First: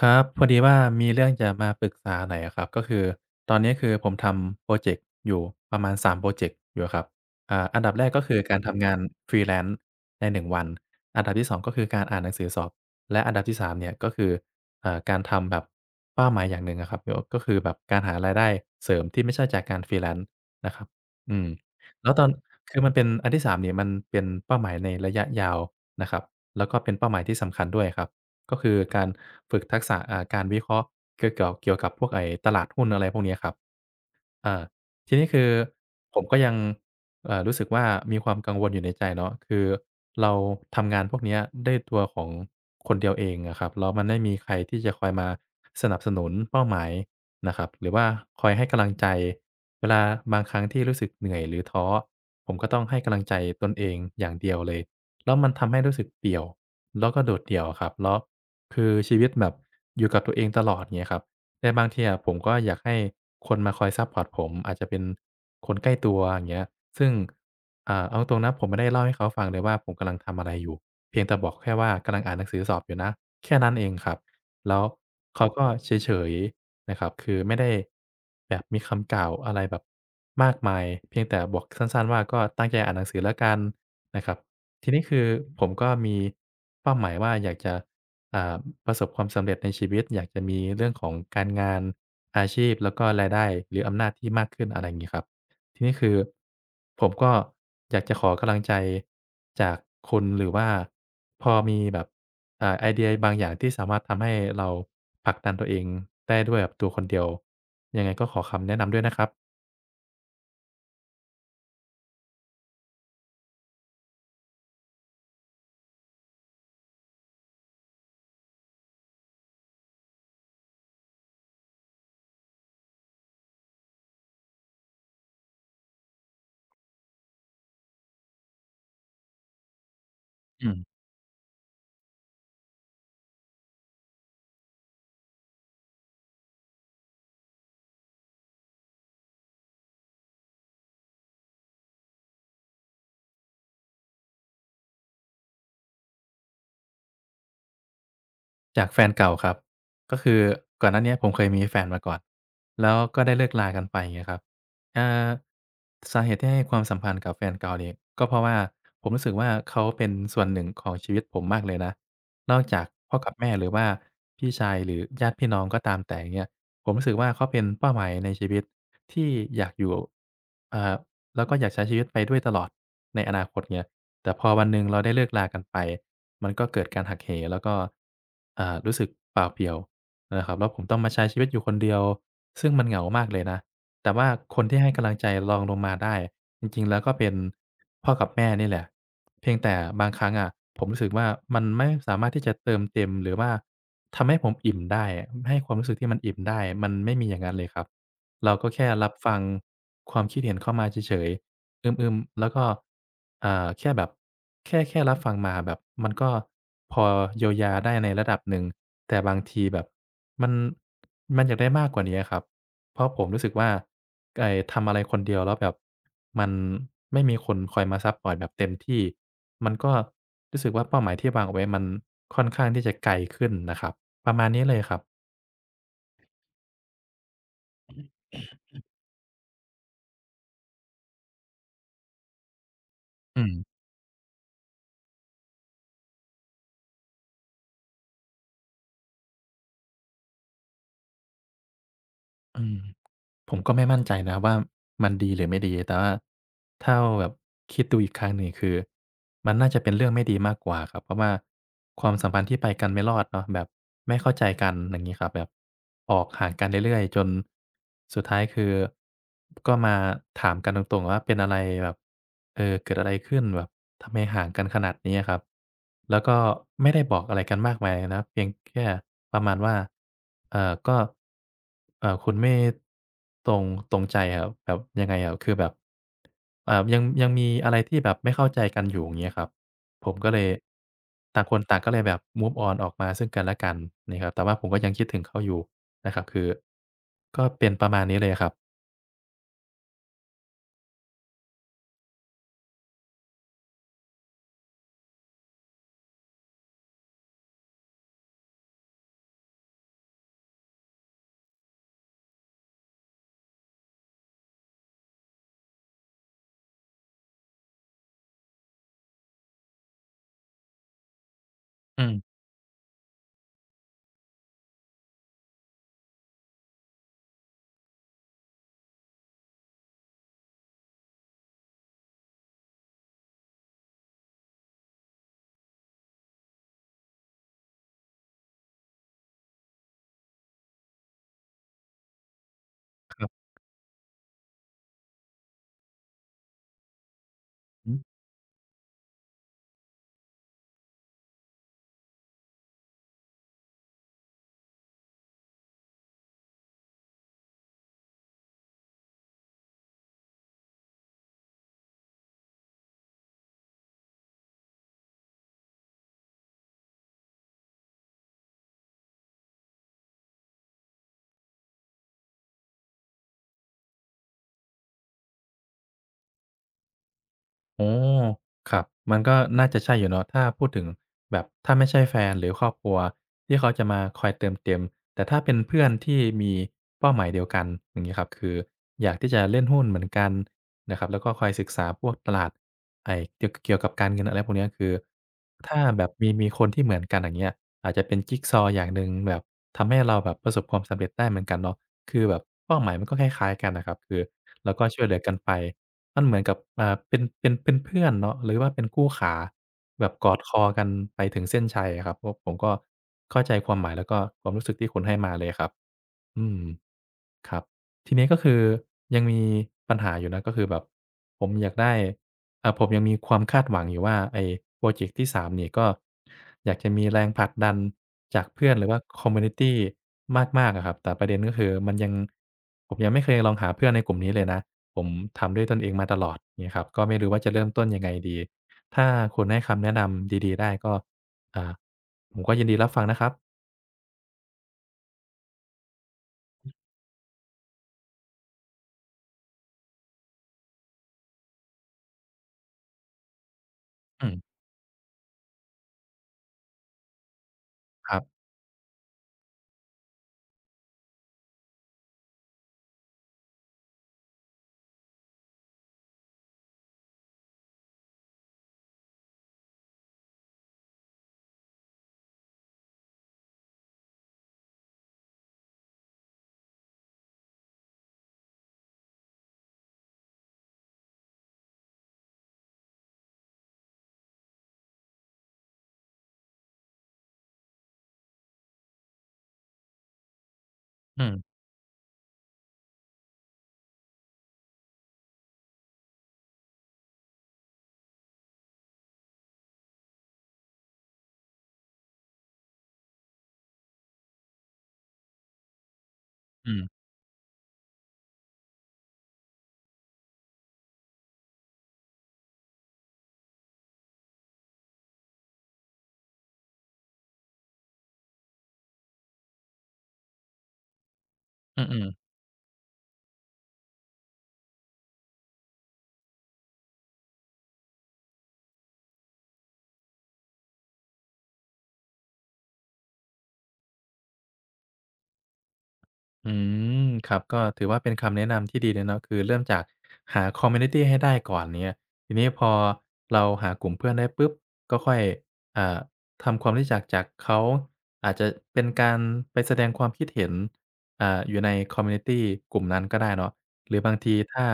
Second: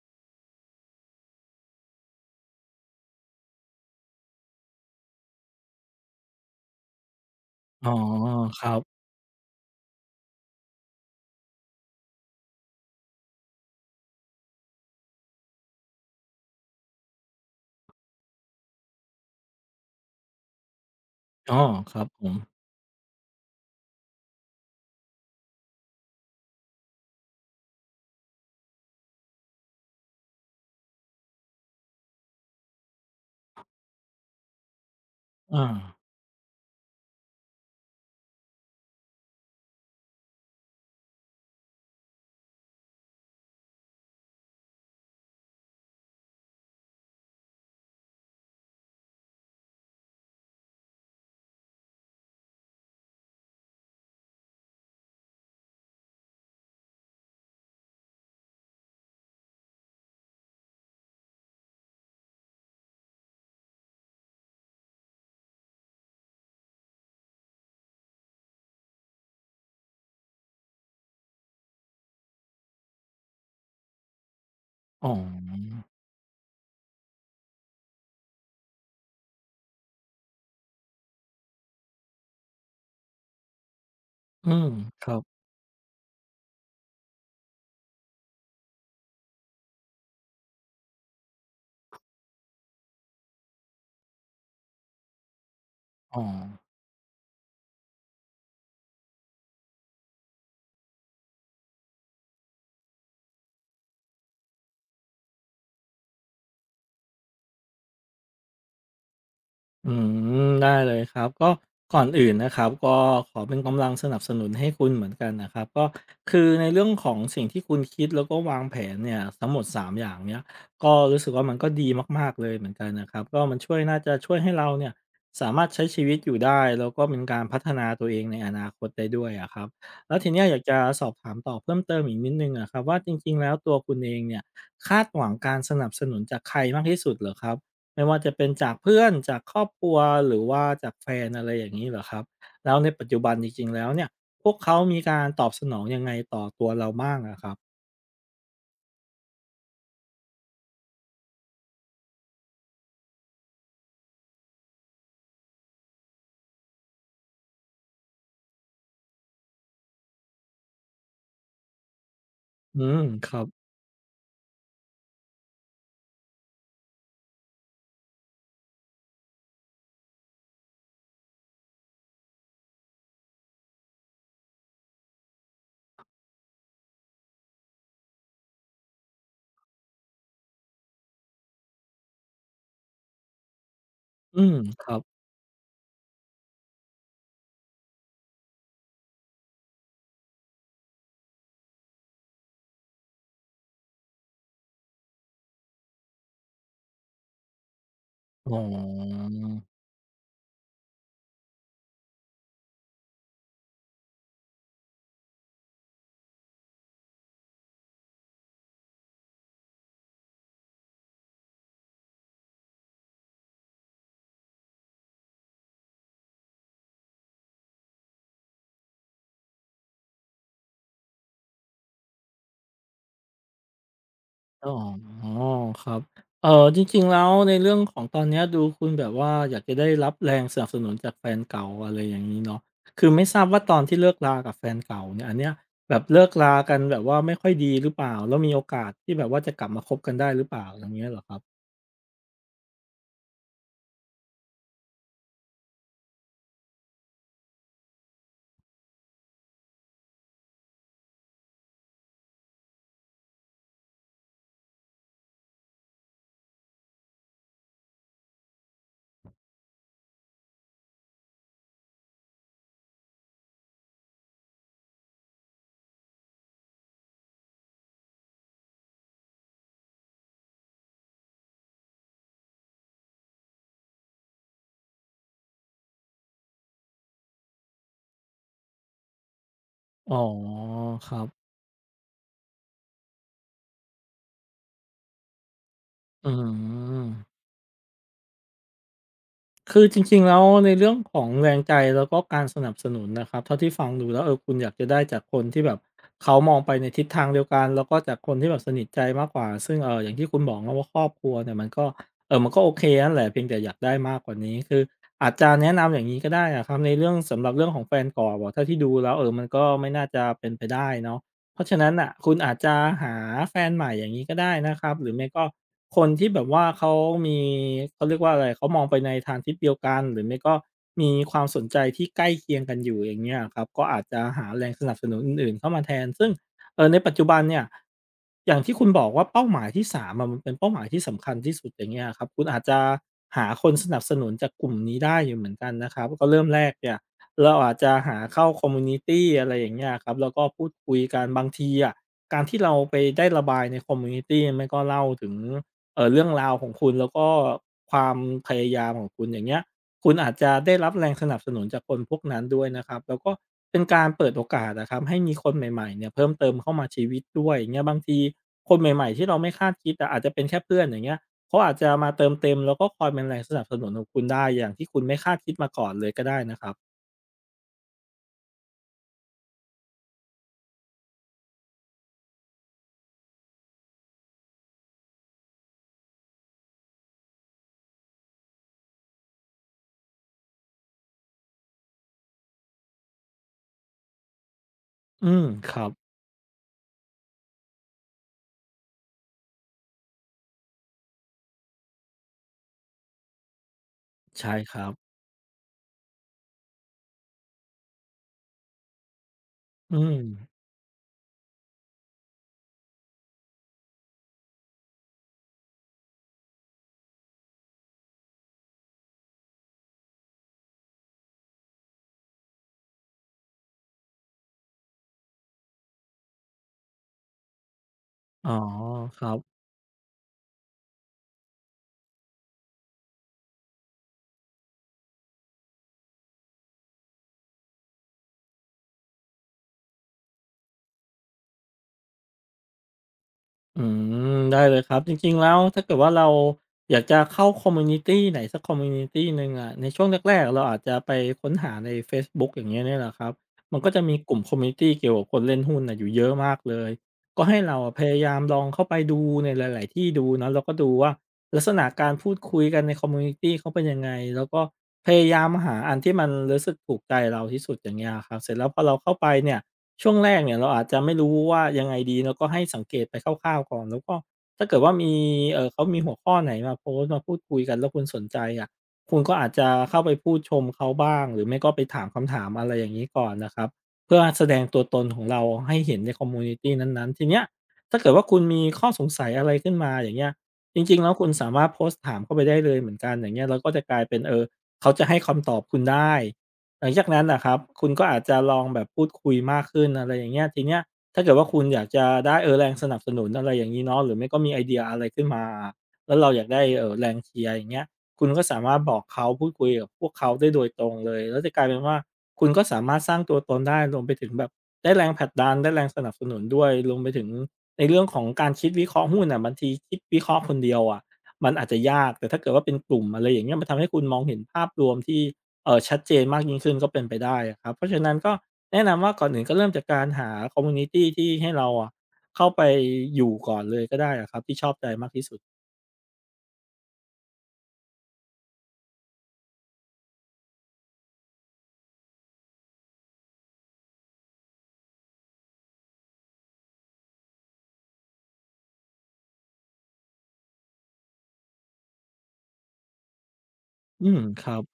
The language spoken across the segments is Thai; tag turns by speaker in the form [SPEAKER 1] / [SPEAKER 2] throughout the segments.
[SPEAKER 1] ครับพอดีว่ามีเรื่องจะมาปรึกษาหน่อยอะครับก็คือตอนนี้คือผมทำพรอเจกต์อยู่ประมาณ3พรอเจกต์อยู่อะครับอัน
[SPEAKER 2] อ๋อ
[SPEAKER 1] ดับแรกก็คือกา
[SPEAKER 2] ค
[SPEAKER 1] ร
[SPEAKER 2] รั
[SPEAKER 1] ทำงาน
[SPEAKER 2] บ
[SPEAKER 1] Freelance ในหนึ่งวันอันดับที่สองก็คือการอ่านหนังสือสอบและอันดับที่สามเนี่ยก็คือการทำแบบเป้าหมายอย่างหนึ่งอะครับก็คือแบบการหารายได้เสริมที่ไม่ใช่จากการ Freelance นะครับอืม
[SPEAKER 2] อ๋อครับ
[SPEAKER 1] แล้ว
[SPEAKER 2] ผ
[SPEAKER 1] ตอน
[SPEAKER 2] ม
[SPEAKER 1] คือมันเป็นอันที่สามเนี่ยมันเป็นเป้าหมายในระยะยาวนะครับแล้วก็เป็นเป้าหมายที่สำคัญด้วยครับ ก็คือการฝึกทักษะการวิเคราะห์เกี่ยวกับพวกไอ้ตลาดหุ้นอะไรพวกเนี้ยครับอาทีนี้คือ
[SPEAKER 2] อา
[SPEAKER 1] ผมก็ยังรู้สึกว่ามีความกังวลอยู่ในใจเนาะคือเราทำงานพวกเนี้ยด้วยตัวของคนเดียวเองอะครับแล้วมันไม่มีใครที่จะคอยมาสนับสนุนเป้าหมายนะครับหรือว่าคอยให้กำลังใจเวลาบางครั้งที่รู้สึกเหนื่อยหรือท้อผมก็ต้องให้กำลังใจตนเองอย่างเดียวเลย แล้วมันทำให้รู้สึกเดี่ยวแล้วก็โดดเดี่ยวอะครับแล้วคือชีวิตแบบอยู่กับตัวเองตลอดเงี้ยครับแต่บางทีอะผมก็อยากให้คนมาคอยซัปพอร์ตผมอาจจะเป็นคนใกล้ตัวอย่างเงี้ยซึ่งเอาตรงๆนะผมไม่ได้เล่าให้เขาฟังเลยว่าผมกำลังทำอะไรอยู่เพียงแต่บอกแค่ว่ากำลังอ่านหนังสือสอบอยู่นะแค่นั้นเองครับแล้ว
[SPEAKER 2] อ๋อ
[SPEAKER 1] เขาก็เฉยๆนะครับคือไม่ได้แบบมีคำกล่าวอะไรแบบมากมายเพียงแต่บอกสั้นๆว่าก็ตั้งใจอ่านหนังสือแล้วกัน นะครับ
[SPEAKER 2] อืม
[SPEAKER 1] ที
[SPEAKER 2] ค
[SPEAKER 1] นี้
[SPEAKER 2] รั
[SPEAKER 1] คื
[SPEAKER 2] บ
[SPEAKER 1] อผมก็มีเป้าหมายว่าอยากจะอ่าประสบความสำเร็จในชีวิตอยากจะมีเรื่องของการงานอาชีพแล้วก็รายได้หรืออำนาจที่มากขึ้นอะไรอย่างี้ครับทีนี้คือ
[SPEAKER 2] อ๋อ
[SPEAKER 1] ผมก็อยากจะขอกำลังใจจากคุณหรือว่าพอมีแบบไอเดียบางอย่างที่สามารถทำให้เราผลักดันตัวเองได้ด้วยแบบตัวคนเดียวยังไงก็ขอคำแนะนำด้วยนะครับ
[SPEAKER 2] อืมได้เลยครับก็ก่อนอื่นนะครับก็ขอเป็นกำลังสนับสนุนให้คุณเหมือนกันนะครับก็คือในเรื่องของสิ่งที่คุณคิดแล้วก็วางแผนเนี่ยทั้งหมด3อย่างเนี้ยก็รู้สึกว่ามันก็ดีมากๆเลยเหมือนกันนะครับก็มันช่วยน่าจะช่วยให้เราเนี่ยสามารถใช้ชีวิตอยู่ได้แล้วก็เป็นการพัฒนาตัวเองในอนาคตได้ด้วยอะครับแล้วทีเนี้ยอยาก
[SPEAKER 1] อื
[SPEAKER 2] จะ
[SPEAKER 1] ม
[SPEAKER 2] สอบถามต่อเพิ่มเติมอีกนิดหนึ่งอะครับว่าจริงๆแล้วตัวคุณเองเนี่ยคาดหวังการสนับสนุนจากใครมากที่สุดเหรอครับ ไม่ว่าจะเป็นจากเพื่อนจากครอบครัวหรือว่าจากแฟนอะไรอย่างนี้เหรอครับแล้วในปัจจุบันจริงๆแล้วเนี่ยพวกเขามีการตอบสนองยังไงต่อตัวเราบ้างอะครับ
[SPEAKER 1] จากแฟนเก่าครับก็คือก่อนหน้าเนี้ยผมเคยมีแฟนมาก่อนแล้วก็ได้เลิกลากันไปอย่างเงี้ยครับอ่าสาเหตุที่ให้ความสัมพันธ์กับแฟนเก่าเนี่ยก็เพราะว่าผมรู้สึกว่าเขาเป็นส่วนหนึ่งของชีวิตผมมากเลยนะนอก
[SPEAKER 2] อื
[SPEAKER 1] จาก
[SPEAKER 2] ม
[SPEAKER 1] พ่อ
[SPEAKER 2] ค
[SPEAKER 1] กับ
[SPEAKER 2] รับ
[SPEAKER 1] แม่หรือว่าพี่ชายหรือญาติพี่น้องก็ตามแต่อย่างเงี้ยผมรู้สึกว่าเขาเป็นเป้าหมายในชีวิตที่อยากอยู่อ่า แล้วก็อยากใช้ชีวิตไปด้วยตลอดในอนาคตเงี้ยแต่พอวันหนึ่งเราได้เลิกลากันไปมันก็เกิดการหักเหแล้วก็รู้สึกเปล่าเปลี่ยวนะครับแล้วผมต้องมาใช้ชีวิตอยู่คนเดียวซึ่งมันเหงามากเลยนะ แต่ว่า
[SPEAKER 2] อืม
[SPEAKER 1] คนที่
[SPEAKER 2] ค
[SPEAKER 1] ให้
[SPEAKER 2] รับ
[SPEAKER 1] กำลังใจรองลงมาได้จริงๆแล้วก็เป็นพ่อกับแม่นี่แหละเพียงแต่บางครั้งอะผมรู้สึกว่ามันไม่สามารถที่จะเติมเต็มหรือว่าทำให้ผมอิ่มได้ให้ความรู้สึกที่มันอิ่มได้มันไม่มีอย่างนั้นเลยครับ
[SPEAKER 2] อ๋
[SPEAKER 1] เรา
[SPEAKER 2] อ
[SPEAKER 1] ก็แค่รับฟังความคิดเห็นเข้ามาเฉยๆอืมๆแล้วก็อ่าแค่แบบแค่รับฟังมาแบบมันก็พอเยียวยาได้ในระดับหนึ่งแต่บางทีแบบมันมันอยากได้มากกว่านี้อะครับ เพราะผมรู้สึกว่าไอ้ทำอะไรคนเดียวแล้วแบบมันไม่มีคนคอยมาซัปพอร์ตแบบเต็มที่มันก็รู้สึกว่าเป้าหมายที่วางเอาไว้มันค่อนข้างที่จะไกลขึ้นนะครับประมาณนี้
[SPEAKER 2] อ๋
[SPEAKER 1] เล
[SPEAKER 2] อ
[SPEAKER 1] ยครับ
[SPEAKER 2] ครับเอ่อจริงๆแล้วในเรื่องของตอนเนี้ยดูคุณแบบว่าอยากจะได้รับแรงสนับสนุนจากแฟนเก่าอะไรอย่างงี้เนาะคือไม่ทรา
[SPEAKER 1] อื
[SPEAKER 2] บ
[SPEAKER 1] ม
[SPEAKER 2] ว่าตอนที่เลิกรากับแฟนเก่าเนี่ยอันเนี้ยแบบเลิกรากันแบบว่าไม่ค่อยดีหรือเปล่าแล้วมีโอกาสที่แบบว่าจะกลับมาคบกันได้หรือเปล่าอย่างเงี้ยเหรอครับ
[SPEAKER 1] อืม ผมก็ไม่มั่นใจนะว่ามันดีหรือไม่ดีแต่ว่าถ้าแบบคิดดูอีกครั้งหนึ่งคือมันน่าจะเป็นเรื่องไม่ดีมากกว่าครับเพราะว่าความสัมพันธ์ที่ไปกันไม่รอดเนาะแบบไม่เข้าใจกันอย่างงี้ครับแบบออกห่างกันเรื่อยๆจนสุดท้ายคือก็มาถามกันตรงๆว่าเป็นอะไรแบบเออเกิดอะไรขึ้นแบบทำไมห่างกันขนาดนี้อะครับแล้วก็ไม่ได้บอกอะไรกันมากมายนะเพียงแค่ประมาณว่าก็ คุณไม่ตรงตรงใจครับแบบยังไงอะคือแบบยังมีอะไรที่แบบไม่เข้าใจกันอยู่อย่างเงี้ยครับผ
[SPEAKER 2] อ๋
[SPEAKER 1] ม
[SPEAKER 2] อ
[SPEAKER 1] ก็เลย
[SPEAKER 2] ครั
[SPEAKER 1] ต่า
[SPEAKER 2] บ
[SPEAKER 1] งคนต่างก็เลยแบบ move on ออกมาซึ่งกันและกันนะครับแต่ว่าผมก็ยังคิดถึงเขาอยู่นะครับ
[SPEAKER 2] อื
[SPEAKER 1] คือ
[SPEAKER 2] ม
[SPEAKER 1] ก็เป็นประมาณนี้เลยครับ
[SPEAKER 2] คือจริงๆแล้วในเรื่องของแรงใจแล้วก็การสนับสนุนนะครับเท่าที่ฟังดูแล้วเออคุณอยากจะได้จากคนที่แบบเขามองไปในทิศทางเดียวกันแล้วก็จากคนที่แบบสนิทใจมากกว่าซึ่งอย่างที่คุณบอกเนาะว่าครอบครัวเนี่ยมันก็มันก็โอเคนั่นแหละเพียงแต่อยากได้มากกว่านี้คืออาจจะแนะนำอย่างงี้ก็ได้อะครับในเรื่องสำหรับเรื่องของแฟนเก่าอะเท่าที่ดูแล้วเออมันก็ไม่น่าจะเป็นไปได้เนาะ เพราะฉะนั้น
[SPEAKER 1] อื
[SPEAKER 2] น่ะ
[SPEAKER 1] ม
[SPEAKER 2] คุณอาจจะหาแฟนใหม่อย่างนี้ก็ได้นะครับหรือไม่ก็คนที่แบบว่าเขามีเขาเรียกว่าอะไรเขามองไปในทางทิศเดียวกันหรือไม่ก็มีความสนใจที่ใกล้เคียงกันอยู่อย่างเงี้ยครับก็อาจจะหาแรงสนับสนุนอื่นๆเข้ามาแทนซึ่งในปัจจุบันเนี่ยอย่างที่คุณบอกว่าเป้าหมายที่3อะมันเป็นเป้าหมายที่สำคัญที่สุดอย่างเงี้ยครับคุณอาจจะ
[SPEAKER 1] ครั
[SPEAKER 2] หา
[SPEAKER 1] บ
[SPEAKER 2] คนสนับสนุนจากกลุ่มนี้ได้อยู่เหมือนกันนะครับก็เริ่มแรกเนี่ย เราอาจ
[SPEAKER 1] อื
[SPEAKER 2] จะ
[SPEAKER 1] อ
[SPEAKER 2] หา
[SPEAKER 1] ฮึ
[SPEAKER 2] เข้าคอมมูนิตีอะไรอย่างเงี้ยครับแล้วก็พูดคุยกันบางทีอะการที่เราไปได้ระบายในคอมมูนิตีไม่ก็เล่าถึงเรื่องราวของคุณแล้วก็ความพยายามของคุณอย่างเงี้ยคุณอาจจะได้รับแรงสนับสนุนจากคนพวกนั้นด้วยนะครับแล้วก็เป็นการเปิดโอกาสอะครับให้มีคนใหม่ๆเนี่ยเพิ่มเติมเข้ามาชีวิตด้วยอย่างเงี้ยบางทีคนใหม่ๆที่เราไม่คาดคิดอะอาจจะเป็นแค่เพื่อนอย่างเงี้ยเขาอาจจะมาเติมเต็มแล้วก็คอยเป็นแรงสนับสนุนของคุณได้อย่างที่คุณไม่คาดคิดมาก่อนเลยก็ได้นะครับ
[SPEAKER 1] โอ้อครับมันก็น่าจะใช่อยู่เนาะถ้าพูดถึงแบบถ้าไม่ใช่แฟนหรือครอบครัวที่เขาจะมาคอยเติมเต็มแต่ถ้าเป็นเพื่อนที่มีเป้าหมายเดียวกันอย่างงี้ครับคืออยากที่จะเล่นหุ้นเหมือนกันนะครับแล้วก็คอยศึกษาพวกตลาดไอ้เกี่ยวกับการเงินอะไรพวกเนี้ยคือ
[SPEAKER 2] อืมค
[SPEAKER 1] ถ้า
[SPEAKER 2] รับ
[SPEAKER 1] แบบมีคนที่เหมือนกันอย่างเงี้ยอาจจะเป็นจิกซอว์อย่างหนึ่งแบบทำให้เราแบบประสบความสำเร็จได้เหมือนกันเนาะคือแบบเป้าหมายมันก็คล้ายๆกันน่ะครับคือ
[SPEAKER 2] ใช่ค
[SPEAKER 1] เราก็
[SPEAKER 2] รับ
[SPEAKER 1] ช่วยเหลือกันไป มันเหมือนกับเป็นเพื่อนเนาะหรือว่าเป็นคู่ขา
[SPEAKER 2] อื
[SPEAKER 1] แบบ
[SPEAKER 2] ม
[SPEAKER 1] กอดคอกันไปถึงเส้นชัยอะครับเพราะผมก็เข้าใจความหมายแล้วก็ความรู้สึกที่คุณให้มาเลยครับอืมครับทีนี้ก็คือยังมีปัญหาอยู่นะก็คือแบบผมอยากได้ผมยังมีความคาดหวังอยู่ว่าไอ้พรอเจกต์ที่สามนี่ก็อยากจะมีแรงผลักดันจาก
[SPEAKER 2] อ๋อ
[SPEAKER 1] เพื่อนหรือว่า
[SPEAKER 2] ค
[SPEAKER 1] ค
[SPEAKER 2] รั
[SPEAKER 1] อมมิวนิ
[SPEAKER 2] บ
[SPEAKER 1] ตีมากๆอะครับแต่ประเด็นก็คือมันยังผมยังไม่เคยลองหาเพื่อนในกลุ่มนี้เลยนะ ผมทำด้วยตนเองมาตลอดเนี้ยครับก็ไม่รู้ว่าจะเริ่มต้นยังไงดีถ้าคุณให้คำแนะนำดีๆได้ก็อ่าผมก็ยินดีรับฟังนะครับ
[SPEAKER 2] อืมได้เลยครับจริงๆแล้วถ้าเกิดว่าเราอยากจะเข้าคอมมิวนิตีไหนสักคอมมิวนิตีหนึ่งอะในช่วงแรกๆเราอาจจะไปค้นหาในเฟซบุ๊กอย่างเงี้ยเนี่ยแหละครับมันก็จะมี
[SPEAKER 1] อื
[SPEAKER 2] ก
[SPEAKER 1] ม
[SPEAKER 2] ลุ่มคอมมิวนิตีเกี่ยวกับคนเล่นหุ้นน่ะอยู่เยอะมากเลยก็ให้เราอะพ
[SPEAKER 1] ค
[SPEAKER 2] ยา
[SPEAKER 1] รั
[SPEAKER 2] ยา
[SPEAKER 1] บ
[SPEAKER 2] มลองเข้าไปดูในหลายๆที่ดูเนาะแล้วก็ดูว่าลักษณะการพูดคุยกันในคอมมิวนิตีเขาเป็นยังไงแล้วก็พยายามหาอันที่มันรู้สึกถูกใจเราที่สุดอย่างเงี้ยอะครับเสร็จแล้วพอเราเข้าไปเนี่ย ช่วงแรกเนี่ยเราอาจจะไม่รู้ว่ายังไงดีเราก็ให้สังเกตไปคร่าวๆก่อนแล้วก็ถ้าเกิดว่ามีเขามีหัวข้อไหนมาโพสต์มาพูดคุยกันแล้วคุณสนใจอะคุณก็อาจจะเข้าไปพูดชมเขาบ้างหรือไม่ก็ไปถามคำถามอะไรอย่างงี้ก่อนนะครับเพื่อแสดงตัวตนของเราให้เห็นในคอมมิวนิตีนั้นๆทีเนี้ยถ้าเกิดว่าคุณมีข้อสงสัยอะไรขึ้นมาอย่างเงี้ยจริงๆแล้ว
[SPEAKER 1] อื
[SPEAKER 2] คุณสา
[SPEAKER 1] ม
[SPEAKER 2] มารถโพสต์ถามเข้าไปได้เลยเหมือนกันอย่างเงี้ยเราก็จะกลายเป็นเออเขาจะให้คำตอบคุณได้ หลังจากนั้นนะครับคุณก็อาจจะลองแบบพูดคุยมากขึ้นอะไรอย่างเงี้ยทีเนี้ยถ้าเกิดว่าคุณอยากจะได้เออแรงสนับสนุนอะไรอย่างงี้เนาะหรือไม่ก็มีไอเดียอะไรขึ้นมาแล้วเราอยากได้
[SPEAKER 1] อืม
[SPEAKER 2] แรงเชียร์อย่างเงี้ยคุณก็สามารถบอกเขาพูดคุยกับพวกเขาได้โดยตรงเลยแล้วจะกลายเป็นว่าคุณก็สามารถสร้างตัวตนได้รวมไปถึงแบบได้แรงผลักดันได้แรงสนับสนุนด้วยรวมไปถึงในเรื่องของการคิดวิเคราะห์หุ้นน่ะบางทีคิดวิเคราะห์คนเดียวอะมันอาจจะ
[SPEAKER 1] อื
[SPEAKER 2] ยา
[SPEAKER 1] อ
[SPEAKER 2] กแต่
[SPEAKER 1] ๆ
[SPEAKER 2] ถ้าเกิดว่าเป็นกลุ่มอะไรอย่างเงี้ยมันทำให้คุณมองเห็นภาพรวมที่ ชัดเจนมากยิ่งขึ้นก็เป็นไปได้อะครับเพราะฉะนั้นก็แนะนำว่าก่อนอื่นก็เริ่มจากการหาคอมมิวนิตีที่ให้เราอะเข้าไปอยู่ก่อนเลยก็ได้อะครับที่ชอบใจมากที่สุด
[SPEAKER 1] อืมครับก็ถือว่าเป็นคำแนะนำที่ดีเลยเนาะคือเริ่มจากหาคอมมิวนิตีให้ได้ก่อนเนี้ยทีนี้พอเราหากลุ่มเพื่อนได้ปุ๊บก็ค่อยอ่าทำความรู้จักจากเขาอาจจะเป็นการไปแสดงความคิดเห็นอยู่ในคอมมิวนิตีกลุ่มนั้นก็ได้เนาะหรือ
[SPEAKER 2] อื
[SPEAKER 1] บาง
[SPEAKER 2] ม
[SPEAKER 1] ที
[SPEAKER 2] ครับ
[SPEAKER 1] ถ้า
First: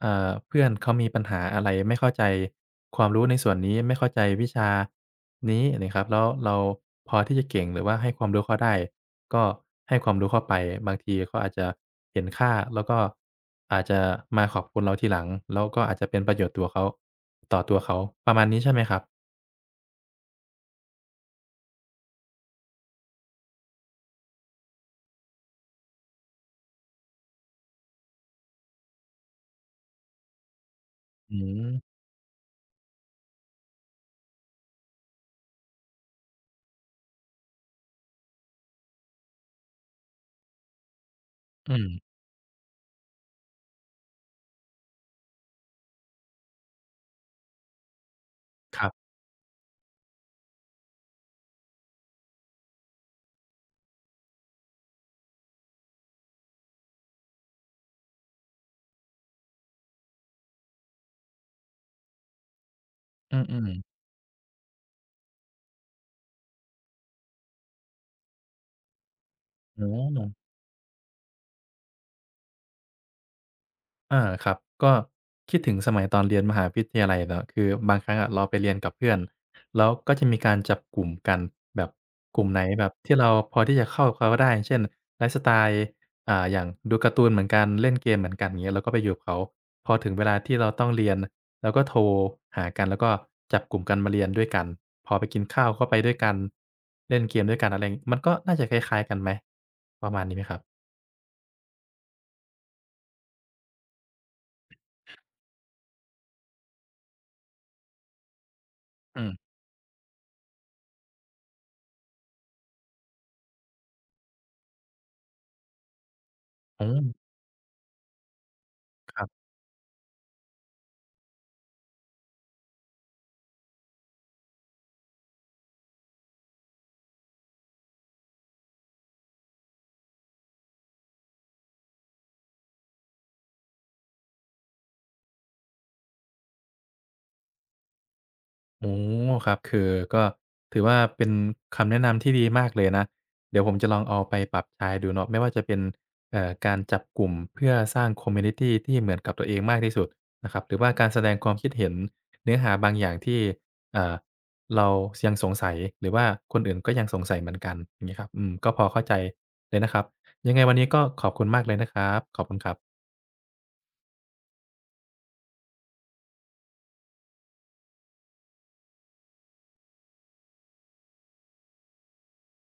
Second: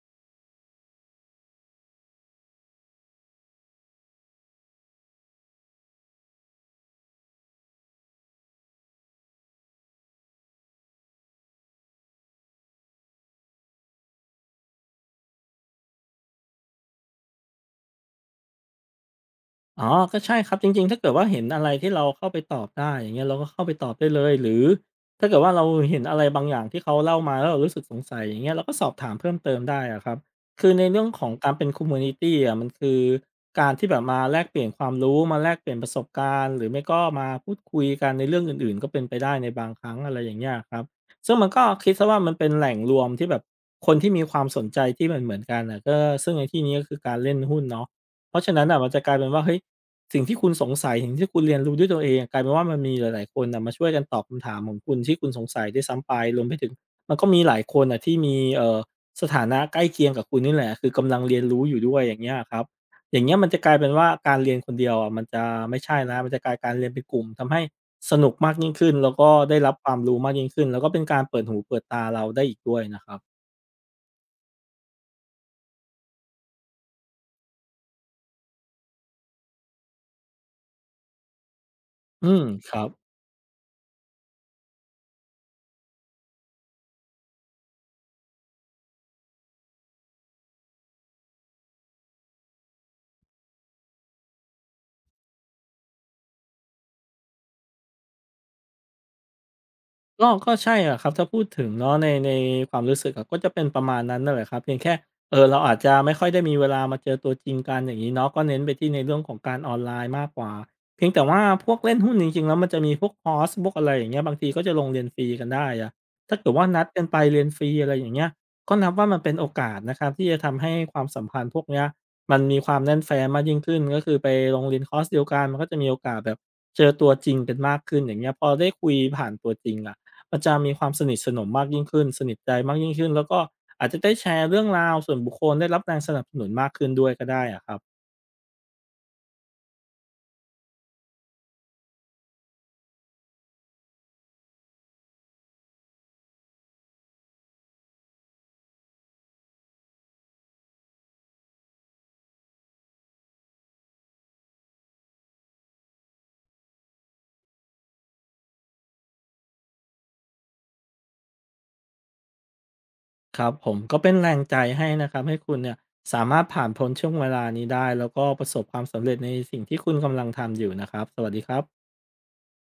[SPEAKER 1] เพื่อนเขามีปัญหาอะไรไม่เข้าใจความรู้ในส่วนนี้ไม่เข้าใจวิชานี้เนย่าครับแล้วเราพอที่จะเก่งหรือว่าให้ความรู้เขาได้ก็ให้ความรู้เข้าไปบางทีเขาอาจจะเห็นค่าแล้วก็อาจจะมาขอบคุณเราทีหลังแล้วก็อาจจะเป็นประโยชน์ตัวเขาต่อตัวเขาประมาณนี้ใช่ไหมครับ
[SPEAKER 2] อ๋อก็ใช่ครับจริงๆถ้าเกิดว่าเห็นอะไรที่เราเข้าไปตอบได้อย่างเงี้ยเราก็เข้าไปตอบได้เลยหรือถ้าเกิดว่าเราเห็นอะไรบางอย่างที่เขาเล่ามาแล้วเรารู้สึกสงสัยอย่างเงี้ยเราก็สอบถามเพิ่มเติมได้อะครับคือในเรื่องของ
[SPEAKER 1] อื
[SPEAKER 2] การเป็นคอมมิ
[SPEAKER 1] ม
[SPEAKER 2] วนิตีอะมันคือการที่แบบมาแลกเปลี่ยนความรู้มาแลกเปลี่ยนประสบการณ์หรือไม่ก็มาพูดคุยกันในเรื่องอื่นๆก็เป็นไปได้ในบางครั้งอะไรอย่างเงี้ยอะครับซึ่งมันก็
[SPEAKER 1] อืม
[SPEAKER 2] คิดเสียว่ามันเป็นแหล่งรวมที่แบบคนที่มีความสนใจที่เหมือนๆกันน่ะก็ซึ่งในที่นี้ก็คือการเล่นหุ้นเนาะเพราะฉะนั้นน่ะ
[SPEAKER 1] ค
[SPEAKER 2] มั
[SPEAKER 1] รั
[SPEAKER 2] นจะ
[SPEAKER 1] บ
[SPEAKER 2] กลายเป็นว่าเฮ้ย สิ่งที่คุณสงสัยสิ่งที่คุณเรียนรู้ด้วยตัวเองกลายเป็นว่ามันมีหลายๆคนน่ะมาช่วยกันตอบคำถามของคุณที่คุณสงสัยด้วยซ้ำไปรวมไปถึงมันก็มีหลายคนน่ะที่มีสถานะใกล้เคียงกับคุณนี่แหละคือกำลังเรียนรู้อยู่ด้วยอย่างเงี้ยอะครับอย่างเงี้
[SPEAKER 1] อื
[SPEAKER 2] ยมันจะก
[SPEAKER 1] ม
[SPEAKER 2] ลายเป็น
[SPEAKER 1] ๆ
[SPEAKER 2] ว่าการเรียนคนเดียวอะมันจะไม่ใช่แล้วมันจะกลายการเรียนเป็นกลุ่มทำให้สนุกมากยิ่งขึ้นแล้วก็ได้รับค
[SPEAKER 1] อ๋อ
[SPEAKER 2] วามรู้มากยิ่งขึ้นแล้วก็เป็นการเปิดหูเปิดตาเราได้อีกด้วยนะครับ
[SPEAKER 1] อาครับก็คิดถึงสมัยตอนเรียนมหาวิทยาลัยเนาะคือบางครั้งอะเราไปเรียนกับเพื่อนแล้วก็จะมีการจับกลุ่มกันแบบ
[SPEAKER 2] อื
[SPEAKER 1] ก
[SPEAKER 2] ม
[SPEAKER 1] ลุ่มไหน
[SPEAKER 2] ครั
[SPEAKER 1] แบ
[SPEAKER 2] บ
[SPEAKER 1] บที่เราพอที่จะเข้ากับเขาได้เช่นไลฟ์สไตล์อย่างดูการ์ตูนเหมือนกันเล่นเกมเหมือนกันอย่างเงี้ยเราก็ไปอยู่กับเขาพอถึงเวลาที่เราต้องเรียนเราก็โทรหากันแล้วก็จับกลุ่มกันมาเรียนด้วยกันพอไปกินข้าวก็ไปด้วยกันเล่นเกมด้วยกันอะไรงี้มันก็น่าจะคล้ายๆกันไหมประมาณ
[SPEAKER 2] ก็
[SPEAKER 1] นี้ไหมครับ
[SPEAKER 2] ใช่อะครับถ้าพูดถึงเนาะในความรู้สึกอะก็จะเป็นประมาณนั้นนั่นแหละครับเพียงแค่เราอาจจะไม่ค่อยได้มีเวลามาเจอตัวจริงกันอย่างงี้เนาะก็เน้นไปที่ในเรื่อ
[SPEAKER 1] อื
[SPEAKER 2] งข
[SPEAKER 1] ม
[SPEAKER 2] องการออนไลน์มากกว่าเพียงแต่ว่าพวกเล่นหุ้นจริงๆแล้วมันจะมีพวกคอร์สพวกอะไรอย่างเงี้ยบางทีก็จะลงเรียนฟรีกันได้อะถ้าเกิดว่านั
[SPEAKER 1] อื
[SPEAKER 2] ดกัน
[SPEAKER 1] ม
[SPEAKER 2] ไปเรียนฟรีอะไรอย่างเงี้ยก็นับว่ามั
[SPEAKER 1] ค
[SPEAKER 2] น
[SPEAKER 1] รั
[SPEAKER 2] เป็นโอ
[SPEAKER 1] บ
[SPEAKER 2] กาสนะครับที่จะทำให้ความสัมพันธ์พวกเนี้ยมันมีความแน่นแฟ้นมากยิ่งขึ้นก็คือไปลงเรียนคอร์สเดียวกันมันก็จะมีโอกาสแบบเจอตัวจริงกันมากขึ้นอย่างเงี้ยพอได้คุยผ่านตัวจริงอะ ก็จะมีความสนิทสนมมากยิ่งขึ้นสนิทใจมากยิ่งขึ้น แล้วก็อาจจะได้แชร์เรื่องราวส่วนบุคคลได้รับแรงสนับสนุนมากขึ้นด้วยก็ได้อะครับ
[SPEAKER 1] อ๋อครับคือก็ถือว่าเป็นคำแนะนำที่ดีมากเลยนะเดี๋ยวผมจะลองเอาไปปรับใช้ดูเนาะไม่ว่าจะเป็นการจับกลุ่มเพื่อสร้าง community ที่เหมือนกับตัวเองมากที่สุดนะครับหรือว่าการแสดงความคิดเห็นเนื้อหาบางอย่างที่เอ่าเรายังสงสัยหรือว่าคนอื่นก็ยังสงสัยเหมือนกันอย่างงี้ยครับอืมก็พอเข้าใจเลยนะครับยังไงวันนี้ก็ขอบคุณมากเลยนะครับขอบคุณครับ
[SPEAKER 2] ครับผมก็เป็นแรงใจให้นะครับให้คุณเนี่ยสามารถผ่านพ้นช่วงเวลานี้ได้แล้วก็ประสบความสำเร็จในสิ่งที่คุณกำลังทำอยู่นะครับสวัสดีครับ